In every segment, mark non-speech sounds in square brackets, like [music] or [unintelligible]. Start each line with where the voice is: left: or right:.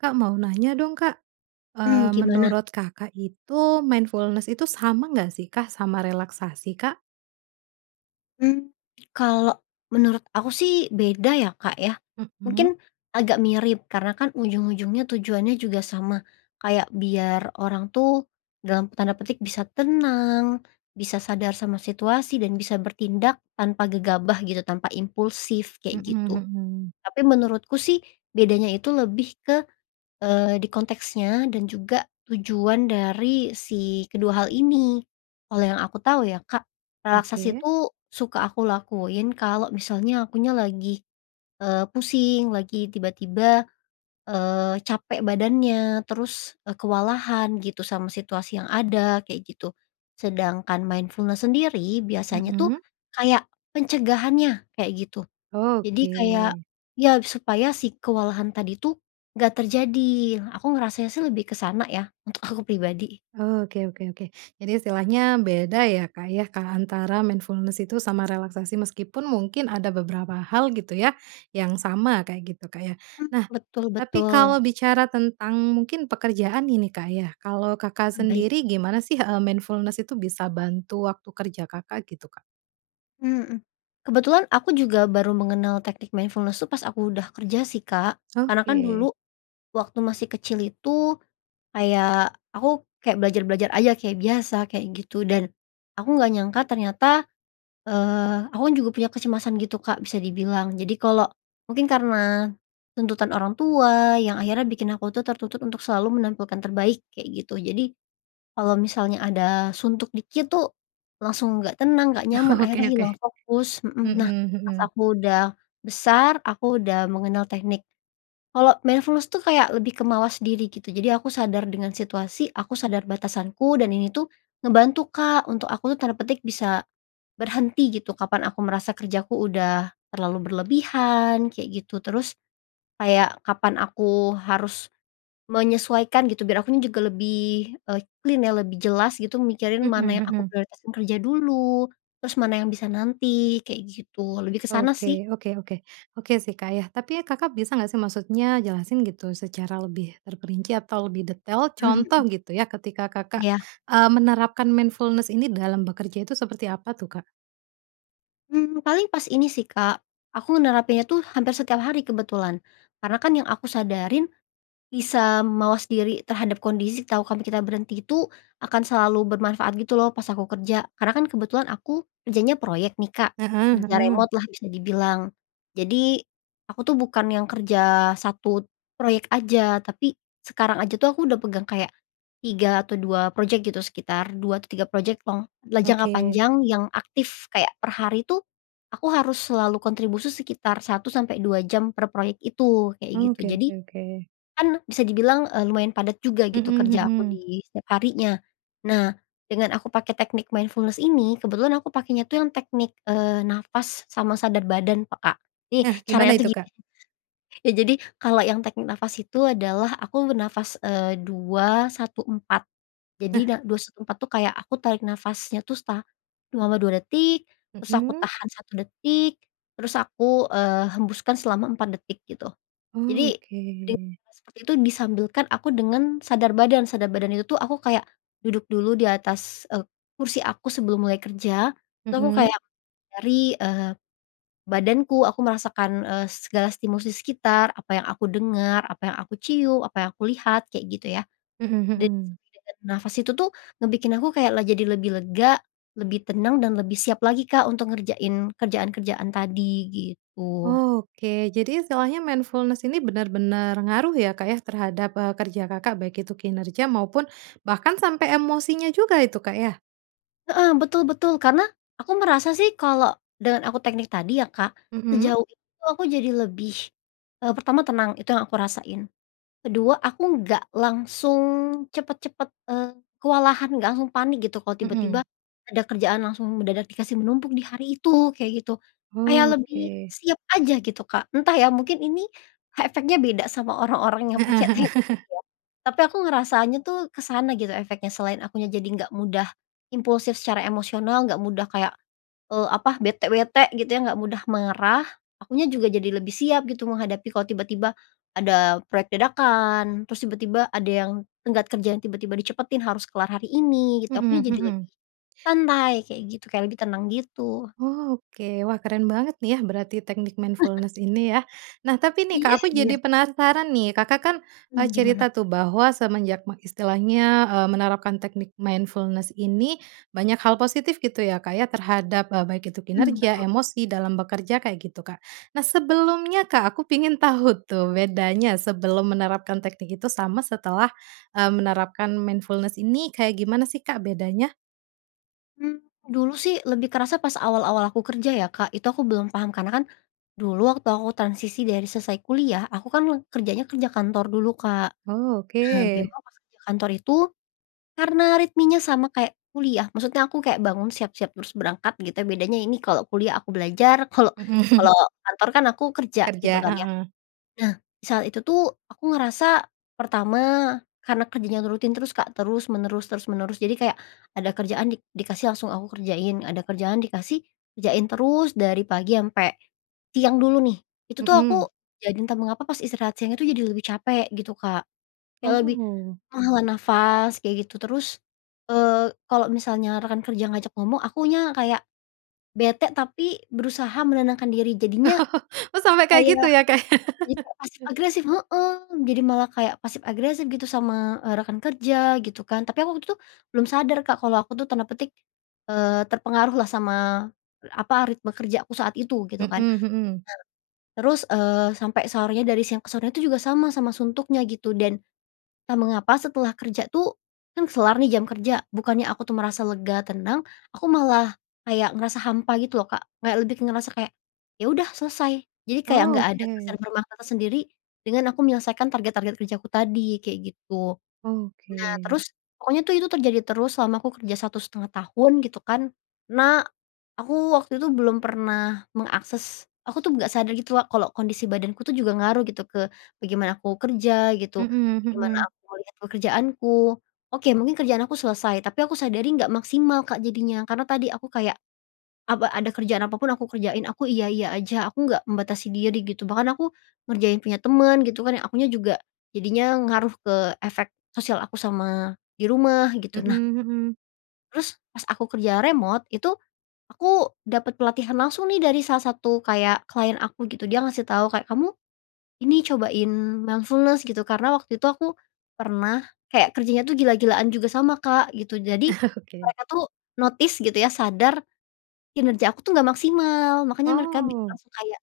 right: Kak mau nanya dong Kak,
left: Mmm,
right: eee,
left: gimana?
right: menurut Kakak itu mindfulness itu sama nggak sih Kak sama relaksasi Kak?
left: Mmm, kalau menurut aku sih beda ya Kak ya,
right: Mhm.
left: mungkin agak mirip karena kan ujung-ujungnya tujuannya juga sama, kayak biar orang tuh, dalam tanda petik bisa tenang, bisa sadar sama situasi dan bisa bertindak tanpa gegabah gitu tanpa impulsif kayak
right: Mhm
left: gitu,
right: mhm.
left: tapi menurutku sih bedanya itu lebih ke, eee, di konteksnya dan juga tujuan dari si kedua hal ini, kalau yang aku tahu ya Kak relaksasi
right: Oke.
left: itu suka aku lakuin kalau misalnya akunya lagi, eee, pusing lagi tiba-tiba, eee, capek badannya terus, eee, kewalahan gitu sama situasi yang ada kayak gitu, sedangkan mindfulness sendiri biasanya tuh,
right: Mmm.
left: kayak pencegahannya kayak gitu, jadi
right: Oke.
left: kayak ya supaya si kewalahan tadi tuh, nggak terjadi aku ngerasanya sih lebih ke sana ya untuk aku pribadi.
right: Oke oke oke jadi istilahnya beda ya Kak ya antara mindfulness itu sama relaksasi meskipun mungkin ada beberapa hal gitu ya, yang sama kayak gitu Kak ya
left: Mmm,
right: nah, tapi
left: betul-betul.
right: kalau bicara tentang mungkin pekerjaan ini Kak ya kalau Kakak
left: Baik.
right: sendiri gimana sih, eee, mindfulness itu bisa bantu waktu kerja Kakak? Gitu Kak.
left: Mhm, Kebetulan aku juga baru mengenal teknik mindfulness tuh pas aku udah kerja sih Kak, karena kan
right: Oke.
left: dulu, waktu masih kecil itu, kayak aku kayak belajar-belajar aja kayak biasa kayak gitu dan, aku enggak nyangka ternyata, eee, aku kan juga punya kecemasan gitu Kak bisa dibilang jadi kalau mungkin karena, tuntutan orang tua yang akhirnya bikin aku tuh tertuntut untuk selalu menampilkan terbaik kayak gitu jadi, kalau misalnya ada suntuk dikit tuh, langsung nggak tenang, nggak nyaman,
right: Oke
left: akhirnya
right: oke.
left: hilang fokus mhm,
right: Mhm
left: nah pas
right: mhm.
left: aku udah besar aku udah mengenal teknik kalau mindfulness tuh kayak lebih kemawas diri gitu jadi aku sadar dengan situasi, aku sadar batasanku dan ini tuh, ngebantu Kak untuk aku tuh tanda petik bisa, "berhenti," gitu kapan aku merasa kerjaku udah terlalu berlebihan kayak gitu terus, kayak kapan aku harus, menyesuaikan gitu biar akunya juga lebih, eee, clean ya lebih jelas gitu mikirin
right: Mhm
left: mana yang aku
right: mhm.
left: prioritasin kerja dulu, terus mana yang bisa nanti kayak gitu lebih ke sana
right: Oke
left: sih.
right: oke oke oke, sih Kak ya tapi ya Kakak bisa nggak sih maksudnya jelasin gitu secara lebih terperinci atau lebih detail
left: Mmm,
right: contoh
left: hmm.
right: gitu ya ketika Kakak,
left: Iya.
right: eee, menerapkan mindfulness ini dalam bekerja itu seperti apa tuh Kak?
left: Mmm, paling pas ini sih Kak, aku nerapinnya tuh hampir setiap hari kebetulan, karena kan yang aku sadarin, bisa mawas diri terhadap kondisi, tahu kami kita berhenti itu, akan selalu bermanfaat gitu loh, pas aku kerja. Karena kan kebetulan aku, kerjanya proyek nih Kak.
right: Heeh
left: Kerja
right: heeh.
left: remote lah bisa dibilang. Jadi, aku tuh bukan yang kerja 1 proyek aja, tapi, sekarang aja tuh, aku udah pegang kayak, 3 atau 2 project gitu, sekitar 2 atau 3 project long la jangka
right: Oke.
left: panjang yang aktif kayak per hari tuh, aku harus selalu kontribusi sekitar 1 sampai 2 jam per proyek itu, kayak gitu.
right: Oke
left: Jadi,
right: oke oke.
left: kan bisa dibilang, eee, lumayan padat juga gitu,
right: Mhm
left: kerja aku
right: mhm.
left: di setiap harinya. Nah, dengan aku pakai teknik mindfulness ini, kebetulan aku pakainya tuh yang teknik, eee, nafas sama sadar badan peka. Nih
right: Nah, gimana
left: caranya tuh
right: itu
left: gini
right: Kak?
left: ya jadi, kalau yang teknik nafas itu adalah aku bernafas, eee, 2-1-4. Jadi,
right: Nah.
left: da 2-1-4 tuh kayak aku tarik nafasnya tuh, sa selama 2 detik, terus aku
right: Mhm.
left: tahan 1 detik, terus aku, eee, hembuskan selama 4 detik, gitu. Jadi, dari
right: Oke.
left: hal seperti itu disambilkan aku dengan, sadar badan. Sadar badan itu tuh aku kayak, duduk dulu di atas, eee, kursi aku sebelum mulai kerja. Terus aku
right: Mhm.
left: kayak dari, eee, badanku, aku merasakan, eee, segala stimulus di sekitar, apa yang aku dengar, apa yang aku cium, apa yang aku lihat, kayak gitu ya.
right: Mhm
left: Dari
right: mhm.
left: setiap detik dari nafas itu tuh, ngebikin aku kayak la jadi lebih lega, lebih tenang, dan lebih siap lagi Kak untuk ngerjain kerjaan-kerjaan tadi, gitu.
right: Oke, jadi istilahnya mindfulness ini benar-benar ngaruh ya, Kak ya, terhadap, eee, kerja Kakak, baik itu kinerja maupun bahkan sampai emosinya juga itu Kak ya?
left: Heeh, betul betul. Karena, aku merasa sih kalau, dengan aku teknik tadi ya Kak,
right: Mhm.
left: sejauh ini tuh aku jadi lebih, e pertama tenang, itu yang aku rasain. Kedua, aku enggak langsung cepet-cepet, eee, kewalahan, nggak langsung panik gitu kalau tiba-tiba,
right: Mhm.
left: ada kerjaan langsung mendadak dikasih menumpuk di hari itu, kayak gitu. Kayak
right: Oh,
left: lebih
right: oke.
left: siap aja gitu Kak. Entah ya, mungkin ini, efeknya beda sama orang-orang yang
right: Heeh
left: pakai
right: heeh.
left: teknik itu
right: [chuckles]
left: ya. Tapi aku ngerasanya tuh, ke sana gitu efeknya selain akunya jadi nggak mudah impulsif secara emosional, enggak mudah kayak, eee, apa, bete bete gitu ya, enggak mudah marah, akunya juga jadi lebih siap gitu menghadapi kalau tiba-tiba, ada proyek dadakan, terus tiba-tiba ada yang tenggat kerja yang tiba-tiba dicepetin harus kelar hari ini, gitu. Akunya
right: Mhm
left: jadi lebih
right: mhm.
left: santai kayak gitu, kayak lebih tenang gitu.
right: Oke, wah keren banget nih ya berarti teknik
left: [chuckles]
right: mindfulness ini ya. Nah tapi nih Kak,
left: Iya
right: aku
left: iya.
right: jadi penasaran nih, Kakak kan, e
left: Mmm, gimana?
right: cerita tuh bahwa semenjak me istilahnya, eee, menerapkan teknik mindfulness ini, banyak hal positif gitu ya Kak ya terhadap, e baik itu
left: Mmm,
right: kinerja,
left: betul.
right: emosi dalam bekerja kayak gitu Kak. Nah sebelumnya Kak, aku pengen tahu tuh bedanya sebelum menerapkan teknik itu sama setelah, e menerapkan mindfulness ini kayak gimana sih Kak bedanya?
left: Mmm, dulu sih lebih kerasa pas awal-awal aku kerja ya Kak itu aku belum paham karena kan, dulu waktu aku transisi dari selesai kuliah aku kan kerjanya kerja kantor dulu Kak.
right: Oh
left: Nah
right: oke.
left: memang pas kerja kantor itu, karena ritmenya sama kayak kuliah maksudnya aku kayak bangun siap-siap terus berangkat gitu ya bedanya ini kalau kuliah aku belajar kalau
right: Mhm.
left: kalau kantor kan aku kerja gitu
right: Kerja,
left: kan ya.
right: heeh.
left: Nah saat itu tuh aku ngerasa pertama karena kerjanya rutin terus Kak terus menerus terus menerus jadi kayak, ada kerjaan di dikasih langsung aku kerjain ada kerjaan dikasih, kerjain terus dari pagi ampe, siang dulu nih itu tuh aku
right: Mhm.
left: jadi entah mengapa pas istirahat siangnya itu jadi lebih capek gitu Kak, kayak lebih,
right: Oh.
left: menghela nafas kayak gitu terus, eee, kalo misalnya rekan kerja ngajak ngomong akunya kayak, bete tapi berusaha menenangkan diri jadinya,
right: [laughs] Oh sampai kayak
left: kayak,
right: gitu ya Kak ya.
left: jadi
right: [chuckles]
left: kayak pasif agresif heeh, jadi malah kayak pasif agresif gitu sama, eee, rekan kerja gitu kan tapi aku waktu itu, belum sadar Kak kalau aku tuh tanda petik, eee, "terpengaruh" lah sama, apa ritme kerjaku saat itu gitu
right: Mhm
left: kan,
right: mhm.
left: nah terus, eee, sampai sorenya dari siang ke sorenya itu juga sama sama suntuknya gitu dan, entah mengapa setelah kerja tuh, kan kelar nih jam kerja bukannya aku tuh merasa lega, tenang, aku malah kayak ngerasa hampa gitu loh Kak kayak lebih ngerasa kayak, ya udah selesai jadi kayak enggak ada kesan
right: Oke.
left: bermakna tersendiri, dengan aku menyelesaikan target-target kerjaku tadi kayak gitu. Nah
right: Oke.
left: terus pokoknya tuh itu terjadi terus selama aku kerja 1 1/2 tahun gitu kan, nah, aku waktu itu belum pernah mengakses aku tuh nggak sadar gitu loh kalau kondisi badanku tuh juga ngaruh gitu ke bagaimana aku kerja gitu,
right: Mhm
left: bagaimana
right: mhm.
left: aku ngelihat pekerjaanku, oke mungkin kerjaan aku selesai tapi aku sadari enggak maksimal Kak jadinya karena tadi aku kayak apa ada kerjaan apa pun aku kerjain aku iya-iya aja aku enggak membatasi diri gitu bahkan aku, ngerjain punya temen gitu kan akunya juga jadinya ngaruh ke efek sosial aku sama di rumah gitu,
right: Mhm
left: nah
right: mhm.
left: terus pas aku kerja remote itu, aku dapat pelatihan langsung nih dari salah satu kayak klien aku gitu dia ngasih tahu kayak kamu, ini cobain mindfulness gitu karena waktu itu aku, pernah kayak kerjanya tuh gila-gilaan juga sama Kak gitu jadi,
right: [chuckles] Oke.
left: mereka tuh notice gitu ya sadar, kinerja aku tuh enggak maksimal makanya mereka
right: Oh.
left: langsung kayak,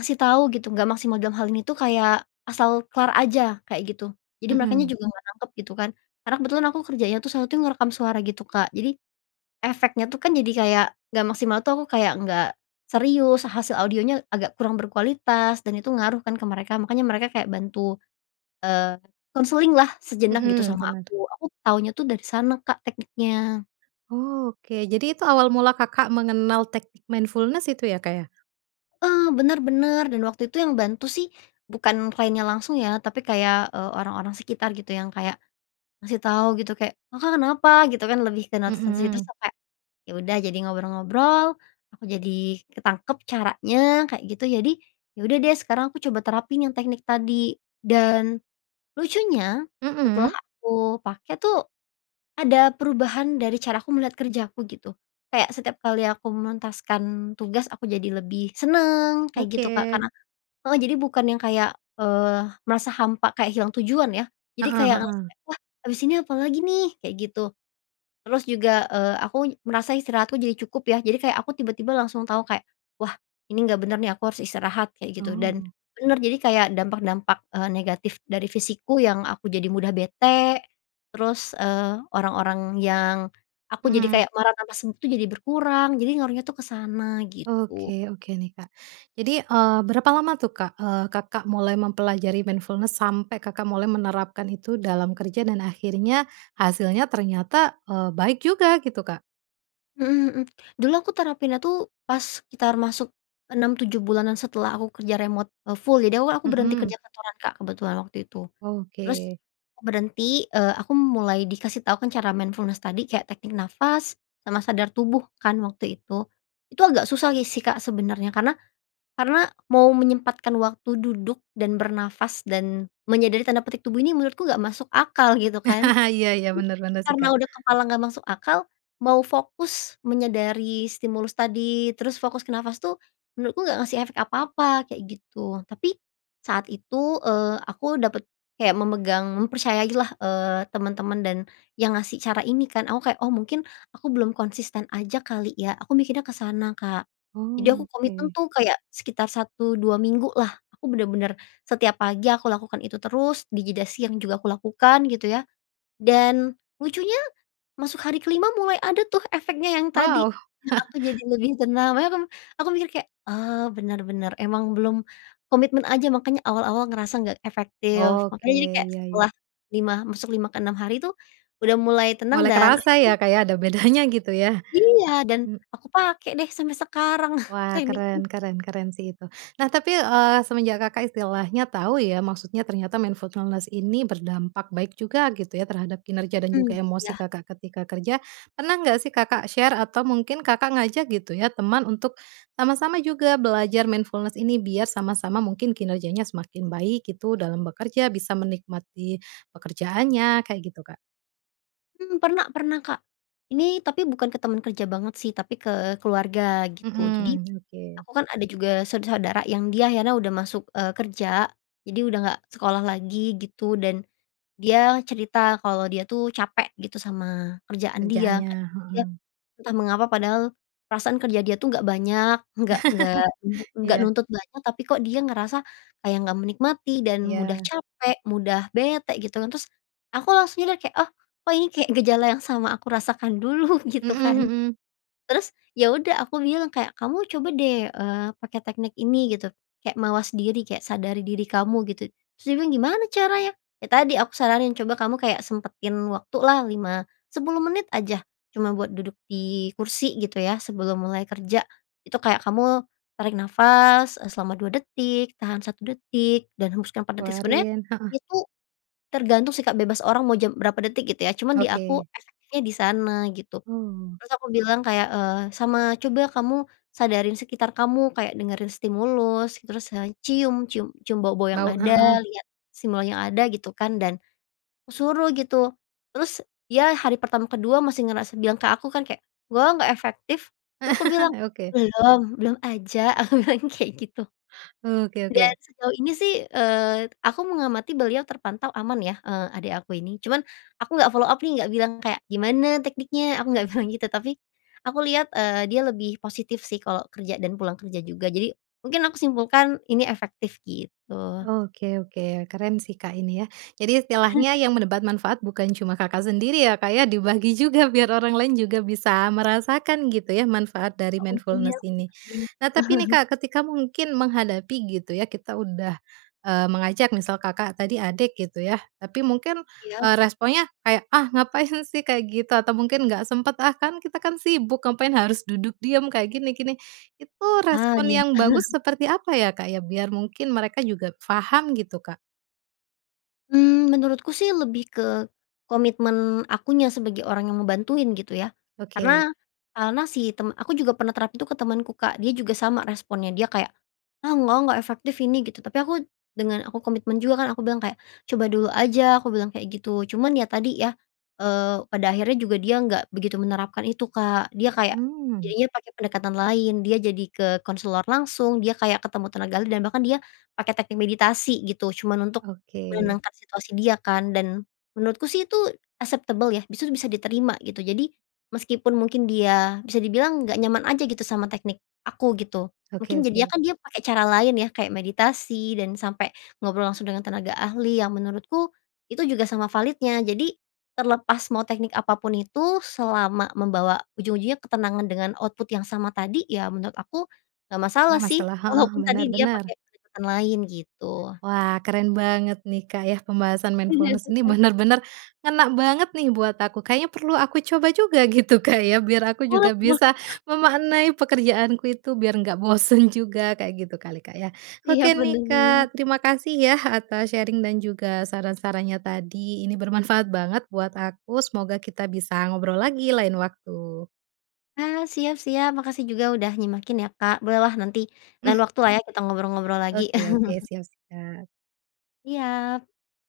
left: ngasih tahu gitu enggak maksimal dalam hal ini tuh kayak asal kelar aja kayak gitu jadi merekanya
right: Mhm.
left: juga nggak nangkep gitu kan, karena kebetulan aku kerjanya tuh saat itu ngerekam suara gitu Kak jadi, efeknya tuh kan jadi kayak nggak maksimal tuh aku kayak nggak, serius hasil audionya agak kurang berkualitas dan itu ngaruh kan ke mereka makanya mereka kayak bantu, eee, konseling lah sejenak gitu
right: Mhm,
left: sama
right: bener.
left: aku aku tahunya tuh dari sana Kak tekniknya.
right: Oke, jadi itu awal mula Kakak mengenal teknik mindfulness itu ya Kak ya.
left: Eee, bener bener dan waktu itu yang bantu sih, bukan kliennya langsung ya tapi kayak, eee, orang-orang sekitar gitu yang kayak, ngasih tahu gitu kayak, "Kakak kenapa?" gitu kan, lebih ke [unintelligible]
right: Mhm.
left: sampai, ya udah jadi ngobrol-ngobrol aku jadi ketangkep caranya kayak gitu jadi, ya udah deh sekarang aku coba terapin yang teknik tadi dan, lucunya setelah
right: Mhm.
left: aku pake tuh, ada perubahan dari cara aku melihat kerjaku gitu, kayak setiap kali aku menuntaskan tugas aku jadi lebih seneng kayak gitu Kak
right: Oke.
left: karena heeh, jadi bukan yang kayak, eee, merasa hampa kayak hilang tujuan ya, jadi
right: Heeh
left: kayak
right: heeh.
left: ngerasa, "Wah habis ini apa lagi nih?" kayak gitu, terus juga, eee, aku merasa istirahatku jadi cukup ya jadi kayak aku tiba-tiba langsung tahu kayak, "Wah ini nggak bener nih aku harus istirahat." kayak gitu dan,
right: Oh.
left: bener jadi kayak dampak-dampak, eee, negatif dari fisikku yang aku jadi mudah bete, terus, eee, orang-orang yang, aku jadi
right: Mhm.
left: kayak marah tanpa sebab itu jadi berkurang jadi ngaruhnya tuh ke sana
right: Oke
left: gitu.
right: oke nih Kak jadi, eee, berapa lama tuh Kak, eee, Kakak mulai mempelajari mindfulness sampai Kakak mulai menerapkan itu dalam kerja dan akhirnya, hasilnya ternyata, eee, baik juga? Gitu Kak.
left: Mhm mhm, dulu aku terapinnya tuh pas sekitar masuk 6, 7 bulanan setelah aku kerja remote, eee, full jadi aku kan aku berhenti kerja
right: Mhm.
left: kantoran Kak kebetulan waktu itu, terus,
right: Oke.
left: berhenti, eee, aku mulai dikasih tahu kan cara mindfulness tadi kayak teknik nafas sama sadar tubuh kan waktu itu, itu agak susah si sih Kak sebenernya karena karena mau menyempatkan waktu duduk, dan bernafas, dan menyadari tanda petik "tubuh ini" menurutku nggak masuk akal gitu kan,
right: [chuckles] Iya iya
left: jadi
right: bener bener sih
left: karena
right: Kak.
left: udah kepalang gak masuk akal, mau fokus menyadari stimulus tadi terus fokus ke nafas tuh, menurutku enggak ngasih efek apa-apa kayak gitu tapi, saat itu, eee, aku dapet kayak memegang mempercayailah, eee, temen-temen dan yang ngasih cara ini kan aku kayak, "Oh mungkin, aku belum konsisten aja kali ya." aku mikirnya ke sana Kak, jadi aku
right: Oh
left: komitmen
right: oke.
left: tuh kayak sekitar 1, 2 minggulah aku bener-bener setiap pagi aku lakukan itu terus di jeda siang juga aku lakukan gitu ya, dan, lucunya masuk hari ke-5 mulai ada tuh efeknya yang tadi,
right: Wow.
left: yang
right: [chuckles]
left: aku jadi lebih tenang makanya aku aku mikir kayak, "Oh, bener bener emang belum, komitmen aja makanya awal-awal ngerasa enggak efektif."
right: Oke
left: makanya jadi kayak
right: iya iya.
left: setelah lima masuk 5 ke 6 hari tuh, udah mulai tenang
right: Mulai
left: dan
right: kerasa
left: [unintelligible]
right: ya Kak ya ada bedanya gitu ya?
left: Iya, dan
right: Mmm.
left: aku pakai deh sampai sekarang
right: Wah
left: tekniknya.
right: keren keren keren sih itu nah tapi, eee, semenjak Kakak istilahnya tahu ya maksudnya ternyata mindfulness ini berdampak baik juga gitu ya terhadap kinerja dan
left: Mmm,
right: juga emosi
left: iya.
right: Kakak ketika kerja, pernah nggak sih Kakak share atau mungkin Kakak ngajak gitu ya teman untuk, sama-sama juga belajar mindfulness ini biar sama-sama mungkin kinerjanya semakin baik gitu dalam bekerja bisa menikmati pekerjaannya? Kayak gitu Kak.
left: Hmm, pernah pernah, Kak. Ini tapi bukan ke temen kerja banget, sih, tapi ke keluarga gitu. Jadi,
right: Mhm, oke.
left: aku kan ada juga sau saudara yang dia akhirnya udah masuk, eee, kerja, jadi udah nggak sekolah lagi gitu dan, dia cerita kalau dia, tuh, capek gitu sama kerjaan dia,
right: Kerjaannya,
left: kayak gitu. Dia,
right: heeh.
left: entah mengapa padahal perasaan kerja dia itu enggak banyak, enggak enggak enggak
right: [chuckles]
left: enggak
right: Iya.
left: nuntut banyak, tapi, kok, dia ngerasa kayak nggak menikmati dan mudah
right: Iya.
left: capek, mudah bete gitu, kan. Terus, aku langsung, ya, udah kayak, oh, kok, ini kayak gejala yang sama aku rasakan dulu gitu,
right: Mhm
left: kan.
right: mhm.
left: Terus, ya, udah aku bilang kayak, "Kamu coba, deh, eee, pakai teknik ini gitu, kayak mawas diri kayak sadari diri kamu gitu." Terus dia bilang, "Gimana caranya?" "Ya, tadi aku saranin, coba kamu kayak sempetin waktu lah 5, 10 menit aja, cuma buat duduk di kursi gitu, ya, sebelum mulai kerja. Itu kayak kamu tarik nafas, eee, selama 2 detik, tahan 1 detik dan hembuskan 4 detik." Sebenernya
right: Keluarin, heeh.
left: itu tergantung, sih, Kak, bebas orang mau jam berapa detik gitu, ya, cuman di aku
right: Oke.
left: efektifnya di sana gitu.
right: Oh.
left: Terus aku bilang kayak, eee, "Sama coba kamu sadarin sekitar kamu, kayak dengerin stimulus, terus sa cium, cium cium bau-bau yang
right: Bau,
left: ada,
right: heeh.
left: lihat simbol yang ada." Gitu, kan, dan, aku suruh gitu. Terus dia hari pertama kedua masih ngerasa bilang ke aku, kan kayak, "Nggak ah, nggak efektif." Laku aku bilang,
right: [chuckles] Oke.
left: "Belum, belum aja." Aku bilang kayak gitu.
right: Oke
left: Dan
right: oke.
left: sejauh ini, sih, eee, aku mengamati beliau terpantau aman, ya, eee, adik aku ini. Cuman, aku enggak follow up, nih, enggak bilang kayak, "Gimana tekniknya?" Aku enggak bilang gitu. Tapi, aku lihat, eee, dia lebih positif, sih, kalau kerja dan pulang kerja juga. Jadi, mungkin aku simpulkan ini efektif gitu.
right: Oke oke, keren, sih, Kak, ini, ya. Jadi istilahnya
left: [chuckles]
right: yang mendapat manfaat bukan cuma Kakak sendiri, ya, Kak, ya, dibagi juga biar orang lain juga bisa merasakan gitu, ya, manfaat dari
left: Iya, untungnya
right: mindfulness ini.
left: efektif.
right: Nah, tapi, nih,
left: [chuckles]
right: Kak, ketika mungkin menghadapi gitu, ya, kita udah, eee, mengajak misal Kakak tadi adik gitu, ya. Tapi mungkin,
left: Iya.
right: eee, responsnya kayak, "Ah, ngapain, sih, kayak gitu." Atau mungkin, "Nggak sempat, ah, kan, kita, kan, sibuk, ngapain harus duduk diam kayak gini gini." Itu
left: Ah,
right: respons
left: iya.
right: yang bagus
left: [chuckles]
right: seperti apa, ya, Kak, ya, biar mungkin mereka juga paham, gitu, Kak?
left: Mmm, menurutku sih lebih ke, komitmen akunya sebagai orang yang ngebantuin gitu ya,
right: Oke.
left: karena karena si temen aku juga pernah terapin itu ke temanku Kak dia juga sama responnya dia kayak, "Ah enggak enggak efektif ini," gitu tapi aku, dengan aku komitmen juga kan aku bilang, "kayak coba dulu aja" aku bilang kayak gitu cuman ya tadi ya, eee, pada akhirnya juga dia nggak begitu menerapkan itu Kak dia kayak,
right: Mmm.
left: jadinya pakai pendekatan lain dia jadi ke konselor langsung dia kayak ketemu tenaga ahli dan bahkan dia pakai teknik meditasi gitu cuman untuk,
right: Oke.
left: menenangkan situasi dia kan dan, menurutku sih itu acceptable ya bis itu bisa diterima gitu jadi, meskipun mungkin dia bisa dibilang nggak nyaman aja gitu sama teknik aku gitu
right: Oke
left: mungkin jadinya
right: oke.
left: kan dia pakai cara lain ya kayak meditasi dan sampai ngobrol langsung dengan tenaga ahli yang menurutku, itu juga sama validnya jadi, terlepas mau teknik apa pun itu selama membawa ujung-ujungnya ketenangan dengan output yang sama tadi ya menurut aku, nggak masalah
right: Gak
left: sih
right: masalah heeh,
left: walaupun
right: bener
left: tadi dia pakai
right: bener.
left: pendekatan lain gitu.
right: Wah keren banget nih Kak ya pembahasan
left: Iya
right: mindfulness
left: sih
right: ini
left: Kak.
right: bener-bener, ngena banget nih buat aku kayaknya perlu aku coba juga gitu Kak ya biar aku
left: Boleh
right: juga
left: boleh
right: bisa
left: Kak.
right: memaknai pekerjaanku itu biar nggak bosan juga kayak gitu kali Kak ya.
left: Iya,
right: Oke
left: bener
right: nih
left: bener.
right: Kak terima kasih ya atas sharing dan juga saran-sarannya tadi ini bermanfaat banget buat aku semoga kita bisa ngobrol lagi lain waktu.
left: Ah, siap-siap makasih juga udah nyimakin ya Kak boleh lah nanti, lain waktu lah ya kita ngobrol-ngobrol lagi.
right: Oke oke,
left: [chuckles]
right: siap siap
left: Siap.